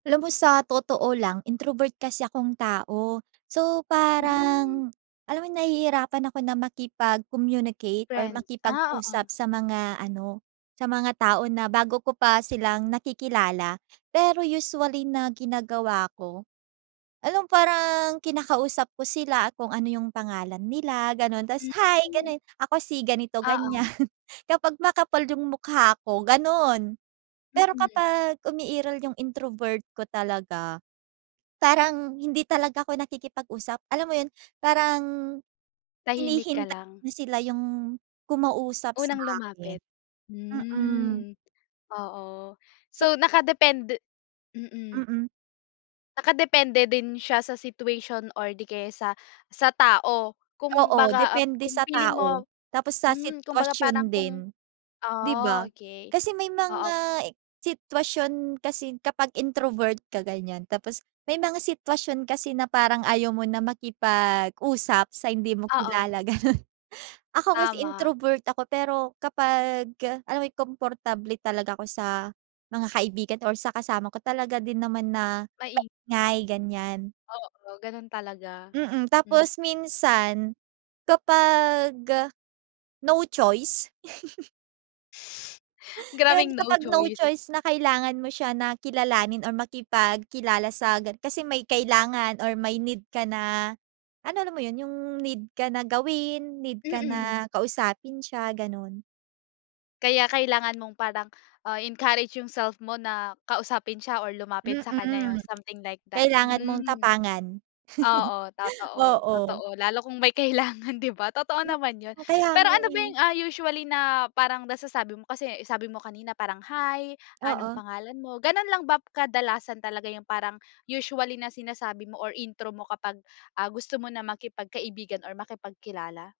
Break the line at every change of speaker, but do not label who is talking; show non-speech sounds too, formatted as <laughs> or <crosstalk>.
Alam mo, sa totoo lang, introvert kasi akong tao. So
Hmm.
parang, alam mo ’yon, nahihirapan ako na makipag-communicate o
Friends, ah, oo.
makipag-usap sa mga ano sa mga tao na bago ko pa silang nakikilala. Pero usually na ginagawa ko, alam, parang kinakausap ko sila kung ano yung pangalan nila, gano'n. Tas "Hi," ganun ako, si ganito ganyan,
Oo.
<laughs> kapag makapal yung mukha ko, ganun. Pero
Mhm.
kapag umiiral yung introvert ko talaga, parang hindi talaga ako nakikipag-usap, alam mo ’yon? Parang,
Tahimik ka
hinihintay
lang.
na sila yung kumausap sa
Unang
akin,
lumapit,
mhm.
hmm, oo, so nakadepende, mhm.
Mhm.
Nakadepende, din siya sa situation or di kaya sa sa tao?
Oo,
Kumbaga, ap
depende
kung
sa
feeling mo,
tao, tapos sa
hmm, kumbaga,
sitwasyon
parang,
din,
kung
di
ah,
ba?
okey,
Kasi may
oo.
mga e sitwasyon kasi kapag introvert ka, ganyan. Tapos may mga sitwasyon kasi na parang ayaw mo na makipag-usap sa hindi mo
Oo.
kilala, gano'n. <laughs> Ako, kasi
Tama.
introvert ako, pero kapagka alam mo yon komportable talaga ako sa mga kaibigan o sa kasama ko, talaga din naman na
Mai
ngay, ganyan.
Oo, ganun talaga.
Mhm,
Hmm.
tapos minsan kapag, no choice. <laughs> Yun,
Grabeng no
kapag no
choice.
choice <laughs> na kailangan mo siya na kilalanin or makipagkilala sa gan kasi may kailangan or may need ka na, ano, alam mo, yun, yung need ka na gawin, need ka
Mhm.
na kausapin siya, gano'n.
Kaya kailangan mong parang, ah, i-encourage yung self mo na kausapin siya or lumapit sa kanya yun
Mhm,
something like that,
kailangan mong
hmm.
tapangan.
Oo, totoo,
Oo.
totoo. Lalo kung may kailangan, <laughs> di ba, totoo naman 'yon.
Kaya
Pero
nga,
ano ba
eh.
yung, ah, usually na parang nasasabi mo kasi sabi mo kanina parang "Hi, anong
Oo.
pangalan mo?" Gano'n lang bap kadalasan talaga yung parang usually na sinasabi mo or intro mo kapag, ah, gusto mo na maki pagkaibigan or maki pagkilala?